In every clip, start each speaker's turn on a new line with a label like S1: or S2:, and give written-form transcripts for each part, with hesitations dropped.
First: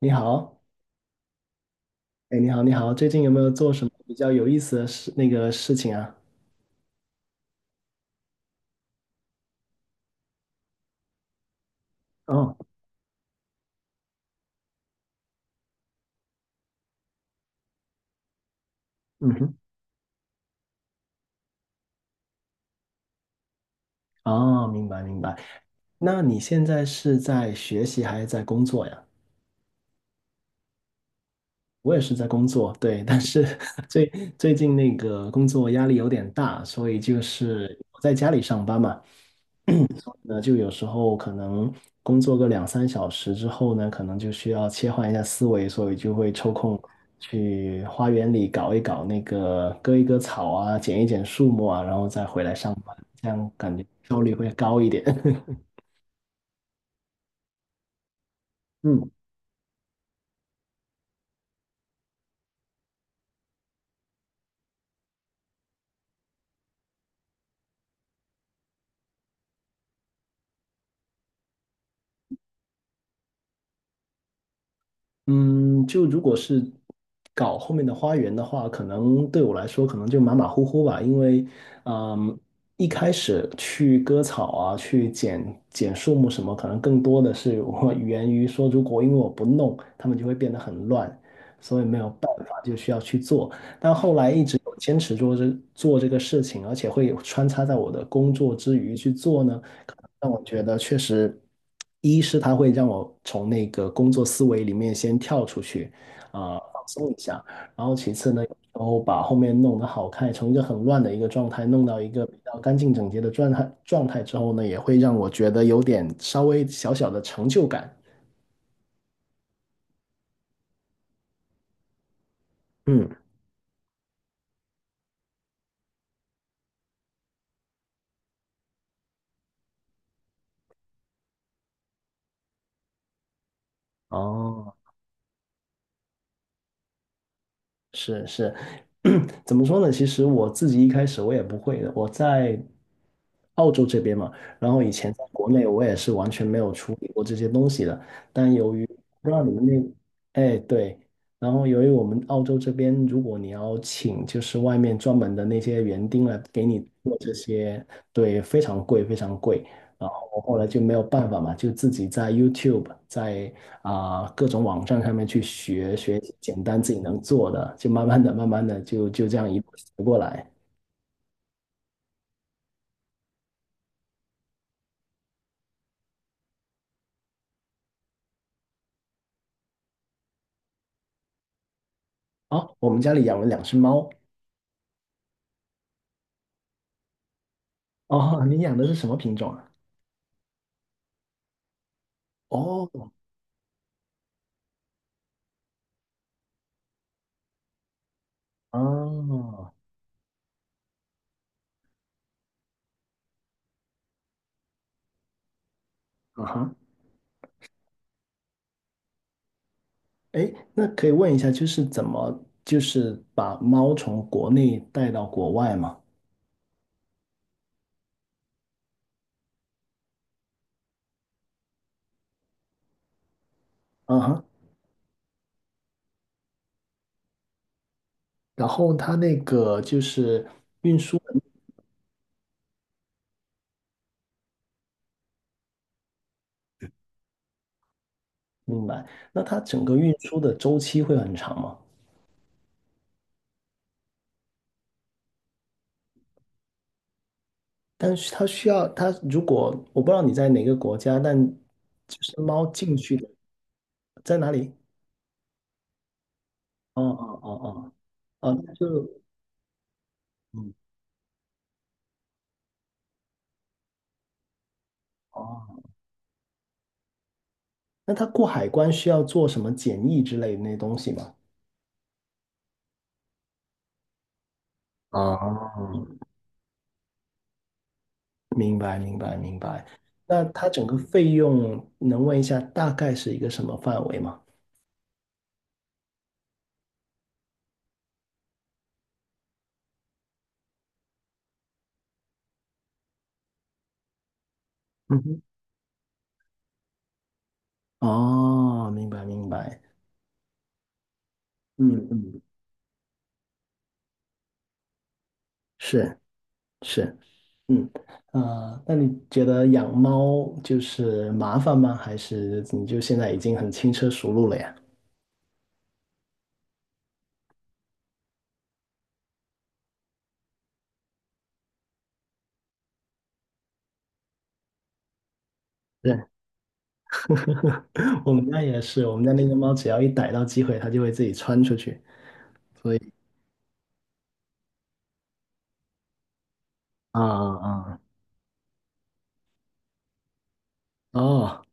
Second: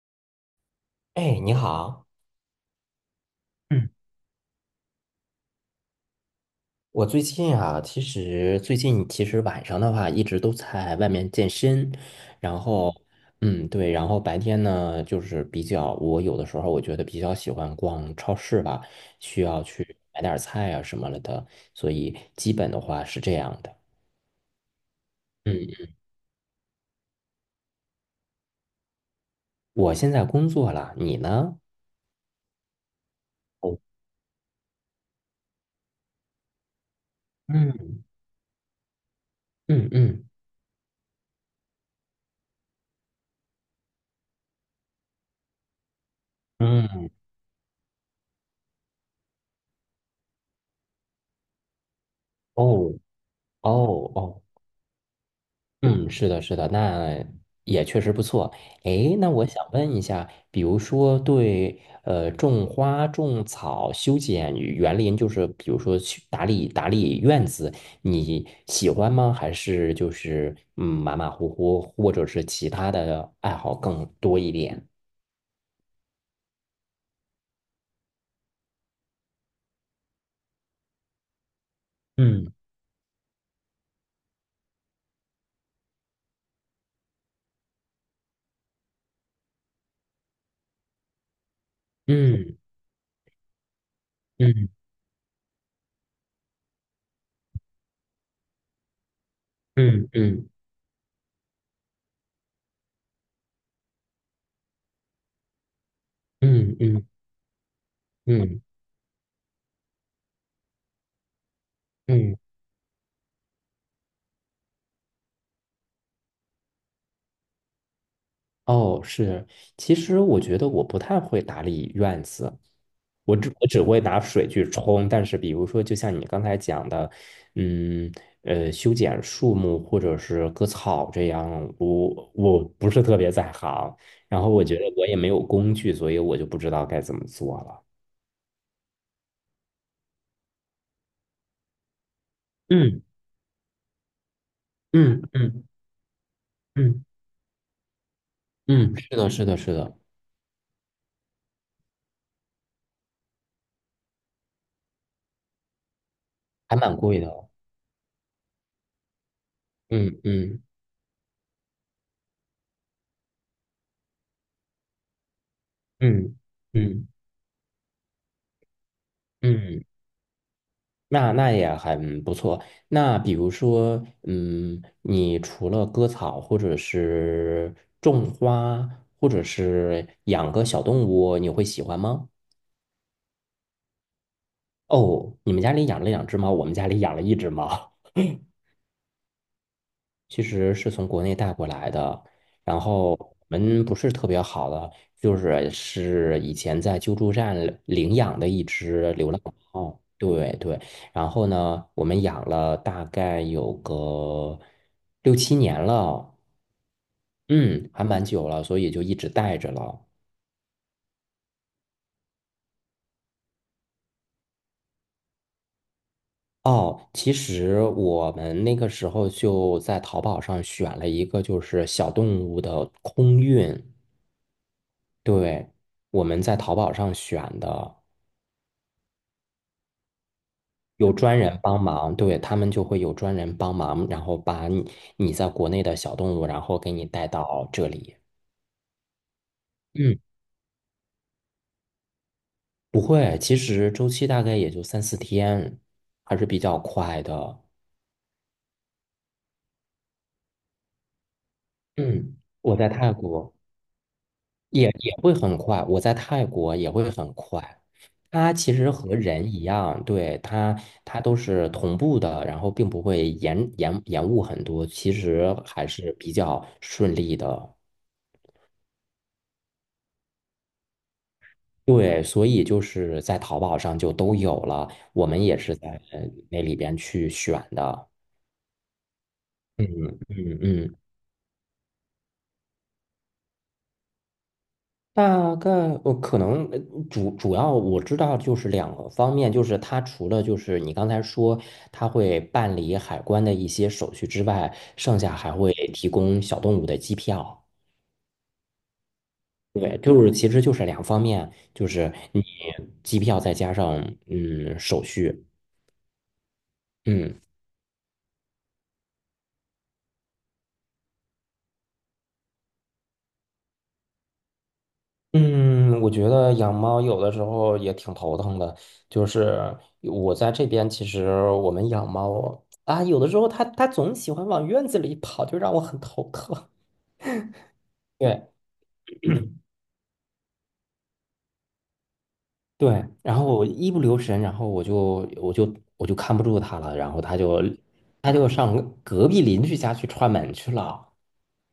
S1: 你好，
S2: 哎，你好，
S1: 哎，你好，你好，最近有没有做什
S2: 嗯，
S1: 么比较有意思的事，那个事情啊？
S2: 我最近啊，其实最近晚上的话一直都在外面健身，
S1: 哦，
S2: 然后嗯对，然后白天呢就是比较，我有的时候我觉得比较喜欢逛超市吧，
S1: 嗯
S2: 需
S1: 哼，
S2: 要去买点儿菜啊什么了的，所以基本的话是这样的。
S1: 哦，明白明白。
S2: 嗯，
S1: 那你现在是在学习还是在工作呀？
S2: 我现在工作了，你呢？
S1: 我也是在工作，对，但是
S2: 哦，
S1: 最最近那个工作压力有点大，所以就是我
S2: 嗯
S1: 在家里上班嘛，
S2: 嗯嗯
S1: 那就有时候可能工作个两三小时之后呢，可能就需要切换一下思维，所以就会抽空
S2: 嗯，
S1: 去花园里搞一搞那个割一割草啊，剪一剪树木啊，然后再回来上
S2: 哦
S1: 班，这样感觉
S2: 哦
S1: 效率
S2: 哦
S1: 会高一点。
S2: 嗯，是的，是的，那也确实不错。
S1: 嗯
S2: 诶，那我想问一下，比如说对种花、种草、修剪园林，就是比如说去打理打理院子，你喜欢吗？还是就是马马虎虎，或者是其他的爱好更多一点？
S1: 嗯，就如果是搞后面的花园的话，可能对我来说可能就马马虎虎吧，因为，嗯，
S2: 嗯
S1: 一开始去割草啊，去剪剪树木什么，可能更多的是我 源于说，如果因为我不弄，他们就会变得很乱，所以没有办
S2: 嗯
S1: 法就需要去做。但后来一直
S2: 嗯
S1: 有坚持做这个事情，而且会有穿插在我的工作之余去做呢，可
S2: 嗯
S1: 能让我
S2: 嗯
S1: 觉得确实，一是它会让我从那个工作思维里面先跳出去，啊、
S2: 嗯
S1: 放
S2: 嗯
S1: 松一下，然后其次呢，
S2: 嗯
S1: 然后把后面弄得好看，从一个很乱的一个状态弄到一个比
S2: 嗯，
S1: 较干净整洁的状态之后呢，也会让我觉得有点稍微小小的成就感，
S2: 哦，是，其实我觉得我不太会打理院子，
S1: 嗯。
S2: 我只会拿水去冲，但是比如说，就像你刚才讲的，嗯，修剪树木或者是割草这样，我不是特别在行，然后我
S1: 哦，
S2: 觉得我也没有工具，所以我就不知道该怎么做了。
S1: 是是，怎么说呢？其实我自己一开始我也不会的，我在
S2: 嗯
S1: 澳洲这边嘛，然后以前
S2: 嗯
S1: 在国
S2: 嗯
S1: 内我也是完全没有处
S2: 嗯
S1: 理过这些东西的。但由于
S2: 嗯，是
S1: 不
S2: 的，
S1: 知道
S2: 是
S1: 你
S2: 的，
S1: 们
S2: 是的，
S1: 那，哎对，然后由于我们澳洲这边，如果你要请就是外面专门的那些园丁来给
S2: 还
S1: 你
S2: 蛮
S1: 做
S2: 贵
S1: 这
S2: 的。
S1: 些，对，非常贵，非常贵。然
S2: 嗯
S1: 后我后
S2: 嗯
S1: 来就没有办法嘛，就自己在 YouTube 在啊、各种网站上面去学学
S2: 嗯
S1: 简单自己
S2: 嗯
S1: 能做的，就慢慢的、慢慢的就这样一步
S2: 嗯。
S1: 学过来。
S2: 那也很不错。那比如说，你除了割草，或者是种花，或者是养个小动物，你会喜欢吗？
S1: 哦，我们家里养了两只猫。
S2: 哦，你们家里养了两只猫，我们家里养了一只猫。
S1: 哦，你养的是什么品种啊？
S2: 其实是从国内带过来的，然
S1: 哦，
S2: 后我们不是特别好的，就是以前在救助站领养的一只流浪
S1: 哦，
S2: 猫，对对，然后呢，我们养了大概有个六七年了，
S1: 啊哈，
S2: 嗯，还蛮久了，所以就一直带着了。
S1: 哎，那可以问一下，就是怎么就是把猫从国内带到国外吗？
S2: 哦，其实我们那个时候就在淘宝上选了一个就是小动物的空运，
S1: 啊哈，
S2: 对，我们在淘宝上选的。
S1: 然后它那个就是
S2: 有专人帮忙，对，他们就会有专人帮忙，然后把你在国内的小动物，然后给你带到这里。
S1: 明白，那它整个运
S2: 嗯，
S1: 输的周期会很长吗？
S2: 不会，其实周期大概也就三四天，还是比较快的。
S1: 但是它需要它，如果我不知道你在哪个国家，但就
S2: 嗯，
S1: 是猫
S2: 我在
S1: 进
S2: 泰
S1: 去的
S2: 国
S1: 在哪里？
S2: 也会很快，我在泰国也
S1: 哦
S2: 会很
S1: 哦哦
S2: 快。
S1: 哦
S2: 它
S1: 哦，那
S2: 其实和
S1: 就
S2: 人一样，对，
S1: 嗯
S2: 它都是同步的，然后并不会延误很多，其实还
S1: 哦，
S2: 是比较顺利的。
S1: 那它过海关需要做什么检疫之类的那些东西吗？
S2: 对，所以就是在淘宝上就都有了，我们也是在
S1: 哦，
S2: 那里边去选的。
S1: 明白明白明白。
S2: 嗯
S1: 那
S2: 嗯
S1: 它整个
S2: 嗯，
S1: 费用能问一下大概是一个什么范围吗？
S2: 大概我可能主要我知道就是两个方面，就是它除了就是你刚才说它会办理海关的一些手续之外，剩
S1: 嗯
S2: 下
S1: 哼，
S2: 还会提供小动物的机票。
S1: 哦，明白明白，
S2: 对，就是其实就是两方面，就
S1: 嗯
S2: 是
S1: 嗯，
S2: 你机票再加上手续，
S1: 是是。
S2: 嗯，
S1: 嗯，啊，那你觉得养猫就是麻烦吗？还是你就现在已经很轻车熟路了呀？
S2: 嗯，我觉得养猫有的时候也挺头疼的，就是我在这边，其实我们养猫啊，有的时候它总喜欢往院子里跑，就让我很
S1: 对，
S2: 头疼。
S1: 我
S2: 对
S1: 们家也是，我们家那只猫只要一逮到机会，它就会自己窜出去。
S2: 对，然后我一不留神，然后我就看不住它了，然
S1: 啊
S2: 后它就
S1: 啊啊，
S2: 它就上隔壁邻居家去串门去了。
S1: 哦，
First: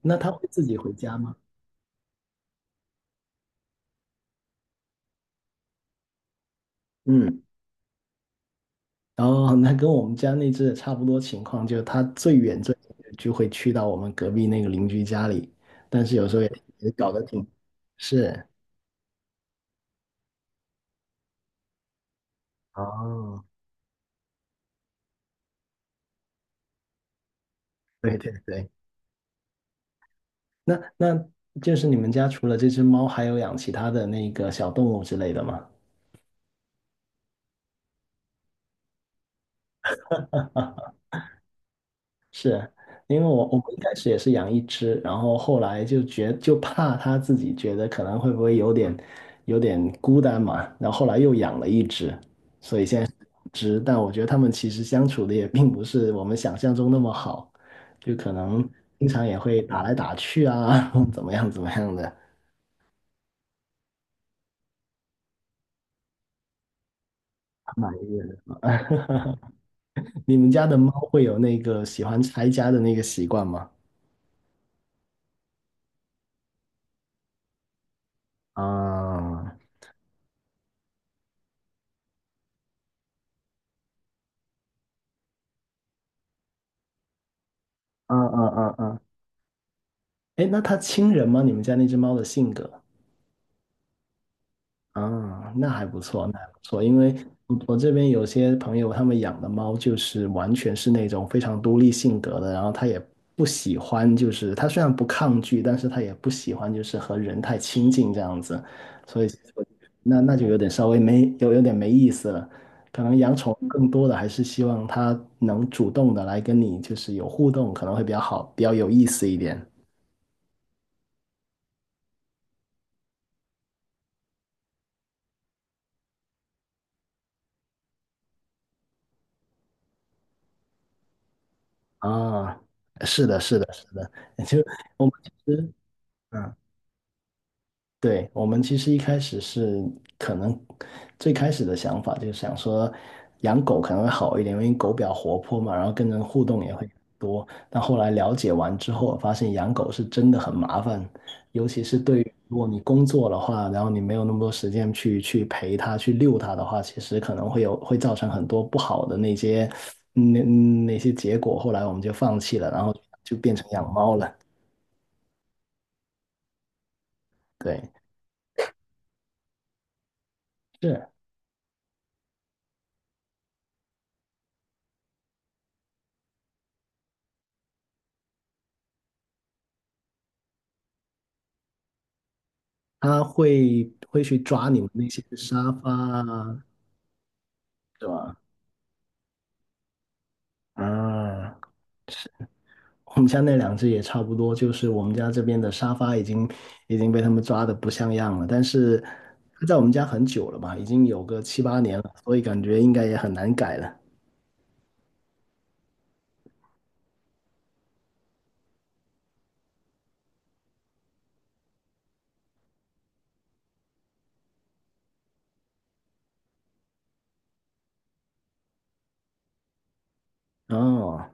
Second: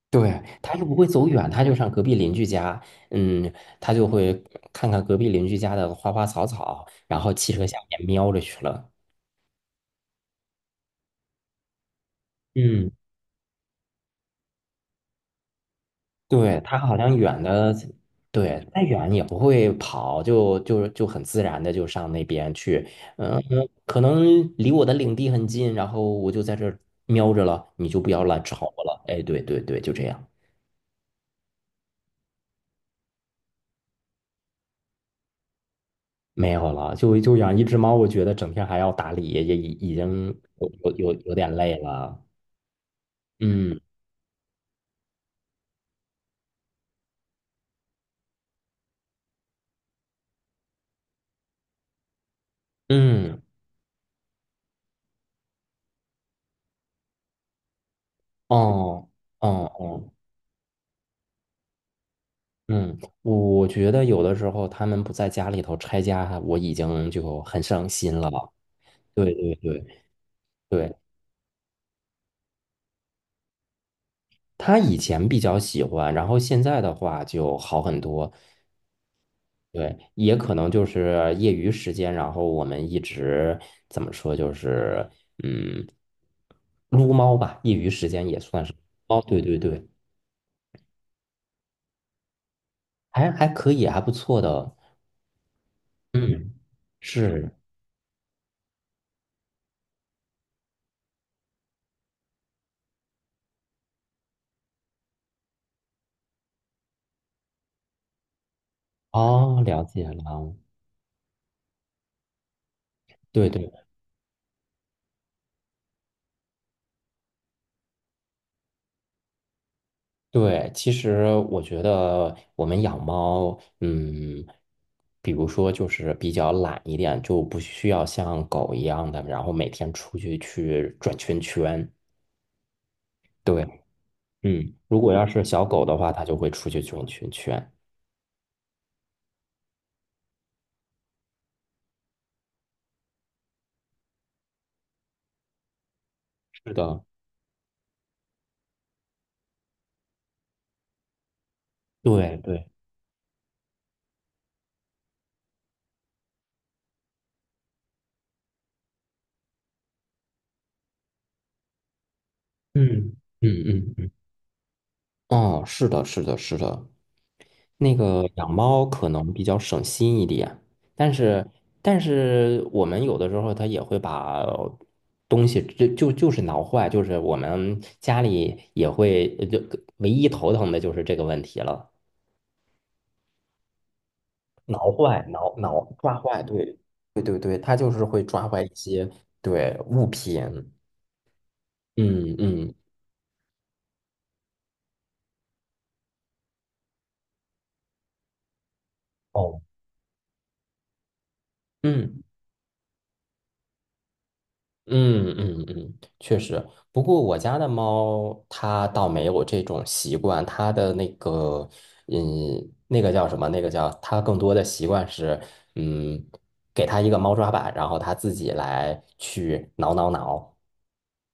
S1: 那它
S2: 对，
S1: 会自
S2: 它
S1: 己
S2: 又
S1: 回
S2: 不会
S1: 家
S2: 走
S1: 吗？
S2: 远，它就上隔壁邻居家，嗯，它就会看看隔壁邻居家的花花草草，然后
S1: 嗯，
S2: 汽车下面瞄着去了。
S1: 哦，那跟我们家那只也差不多情况，就是它最远最
S2: 嗯，
S1: 远就会去到我们隔壁那个邻居家里，但是有时候
S2: 对，
S1: 也
S2: 它
S1: 也
S2: 好
S1: 搞
S2: 像
S1: 得
S2: 远
S1: 挺，
S2: 的，
S1: 是，
S2: 对，再远也不会跑，就很自然的就上那边去。嗯，
S1: 哦，
S2: 可能离我的领地很近，然后我就在这儿瞄着了，你就不
S1: 对
S2: 要
S1: 对
S2: 来吵
S1: 对，
S2: 我了。哎，对对对，就这样，
S1: 那那就是你们家除了这只猫，还有养其他的那个小动物之类的吗？
S2: 没有了，就养一只猫，我觉得整天还要打理，也已经有点累了。
S1: 因为我们
S2: 嗯
S1: 一开始也是养一只，然后后来就觉就怕它自己觉得可能会不会有点有点孤单嘛，然后后来又养了一只，所以现在是两
S2: 嗯，
S1: 只，但我觉得它们其实相处的也并不是我们想象中那么好，就可能经
S2: 哦
S1: 常也会
S2: 哦
S1: 打来
S2: 哦
S1: 打去啊，怎么样怎么样的，
S2: 嗯，我觉得有的时候他们不在家里头拆家，我已经就很伤
S1: 蛮埋
S2: 心了。
S1: 的。
S2: 对 对对
S1: 你们家的猫
S2: 对，
S1: 会有那个喜欢拆家的那个习惯吗？
S2: 他以前比较喜欢，然后现在的话就好很多。
S1: 啊，
S2: 对，也可能就是业余时间，然后我们一直怎么说，就是嗯，撸猫吧，业余时
S1: 啊
S2: 间也
S1: 啊
S2: 算是。
S1: 啊啊！
S2: 哦，对对对，
S1: 哎，那它亲人吗？你们家那只猫的性格？
S2: 还可以，还不错的。
S1: 啊，那还不错，那还
S2: 嗯，
S1: 不错。因为
S2: 是，
S1: 我这边有些朋友，他们养的猫就是完全是那种非常独立性格的，然后它也不喜欢，就是它虽然不抗拒，但是它也不喜欢就是和人太亲近这样子，所以
S2: 哦，
S1: 我
S2: 了解
S1: 那那就
S2: 了。
S1: 有点稍微没有有点没意思了。可能养
S2: 对
S1: 宠物
S2: 对。
S1: 更多的还是希望它能主动的来跟你就是有互动，可能会比较好，比较有意思一点。
S2: 对，其实我觉得我们养猫，比如说就是比较懒一点，就不需要像狗一样的，然后每天出去转圈圈。
S1: 啊，是的，是
S2: 对，
S1: 的，是的，就
S2: 如
S1: 我
S2: 果
S1: 们
S2: 要
S1: 其
S2: 是小
S1: 实，
S2: 狗的话，它就会
S1: 嗯，
S2: 出去转圈圈。
S1: 对，我们其实一开始是可能最开始的想法就是想说养狗可能会好一点，因为狗比较活泼嘛，然后跟人互动也
S2: 是
S1: 会
S2: 的，
S1: 多。但后来了解完之后，发现养狗是真的很麻烦，尤其是对于
S2: 对
S1: 如果
S2: 对，
S1: 你工作的话，然后你没有那么多时间去陪它、去遛它的话，其实可能会有会造成很多不好的那些那嗯那些结果。后来我们就放弃了，然后
S2: 嗯
S1: 就
S2: 嗯
S1: 变成养
S2: 嗯嗯，
S1: 猫了。
S2: 哦，是的，是的，是的，
S1: 对，
S2: 那个养猫可能比较省心一点，
S1: 是。
S2: 但是但是我们有的时候它也会把东西就是挠坏，就是我们家里也会就唯一头疼的就是这个问题了，
S1: 他会去抓你们
S2: 挠
S1: 那些
S2: 坏、挠
S1: 沙
S2: 挠
S1: 发
S2: 抓坏，
S1: 啊，
S2: 对对对对，它就是
S1: 对
S2: 会
S1: 吧？
S2: 抓坏一些对物品，
S1: 啊，是
S2: 嗯嗯
S1: 我们家那两只也差不多，就是我们家这边的沙发已经被他们抓的不像样了，但是
S2: 哦
S1: 它在我们家很久了吧，已经有个七八年了，
S2: 嗯。
S1: 所以感觉应该也很难改了。
S2: 嗯嗯嗯，确实。不过我家的猫它倒没有这种习惯，它的那个，嗯，那个叫什么？那个叫它更多的习惯是，嗯，给它一个猫抓板，然后它自己来去挠挠挠。
S1: 哦，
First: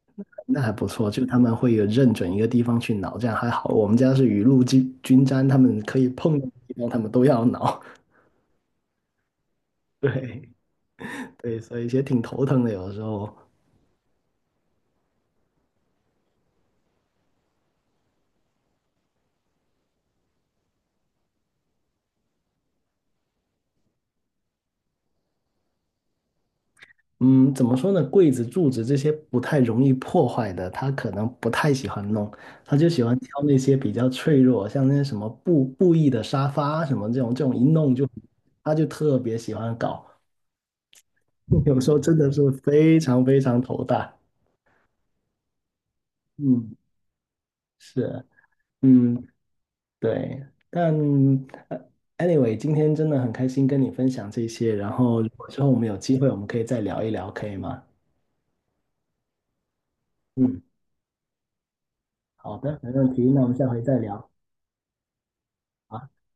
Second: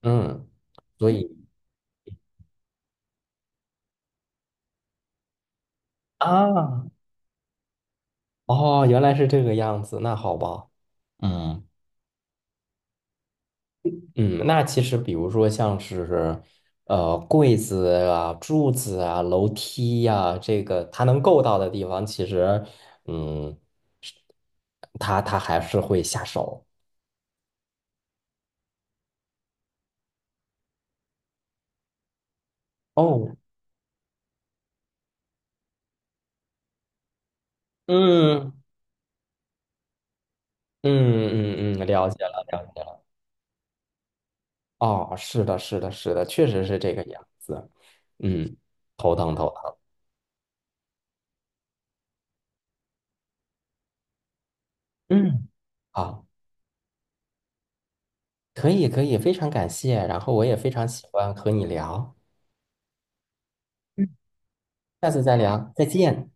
S2: 嗯，
S1: 那还不错，
S2: 所
S1: 就
S2: 以
S1: 他们会有认准一个地方去挠，这样还好。我们家是雨露均沾，他们可以碰的地
S2: 啊，
S1: 方，他们都要挠。
S2: 哦，原来是这个样 子，那好
S1: 对
S2: 吧。
S1: 对，
S2: 嗯。
S1: 所以也挺头疼的，有的时候。
S2: 嗯，那其实比如说像是，柜子啊、柱子啊、楼梯呀、这个它能够到的地方，其实，嗯，是它还是会下手。
S1: 嗯，怎么说呢？柜子、柱子这些不太容易破坏的，他可能不太喜欢弄，他就喜欢
S2: 哦，
S1: 挑那些比较脆弱，像那些什么布艺的沙发什么这种，这种一弄就，
S2: 嗯
S1: 他就特别喜欢搞，
S2: 嗯 嗯
S1: 有
S2: 嗯，
S1: 时候
S2: 了
S1: 真
S2: 解
S1: 的
S2: 了，
S1: 是
S2: 了解
S1: 非
S2: 了。
S1: 常非常头大。
S2: 哦，是的，是的，是的，确实
S1: 嗯，
S2: 是这个样子。
S1: 是，
S2: 嗯，头
S1: 嗯，
S2: 疼头疼。
S1: 对，但呃 anyway，今天真的很开心跟你分享这些，然后如果
S2: 嗯，
S1: 之后我们有机
S2: 好，
S1: 会，我们可以再聊一聊，可以吗？
S2: 可以可以，非常感谢。然后我也
S1: 嗯，
S2: 非常喜欢和你聊，
S1: 好的，没问题，那我们下回再
S2: 嗯，
S1: 聊。
S2: 下次再聊，再
S1: 好
S2: 见。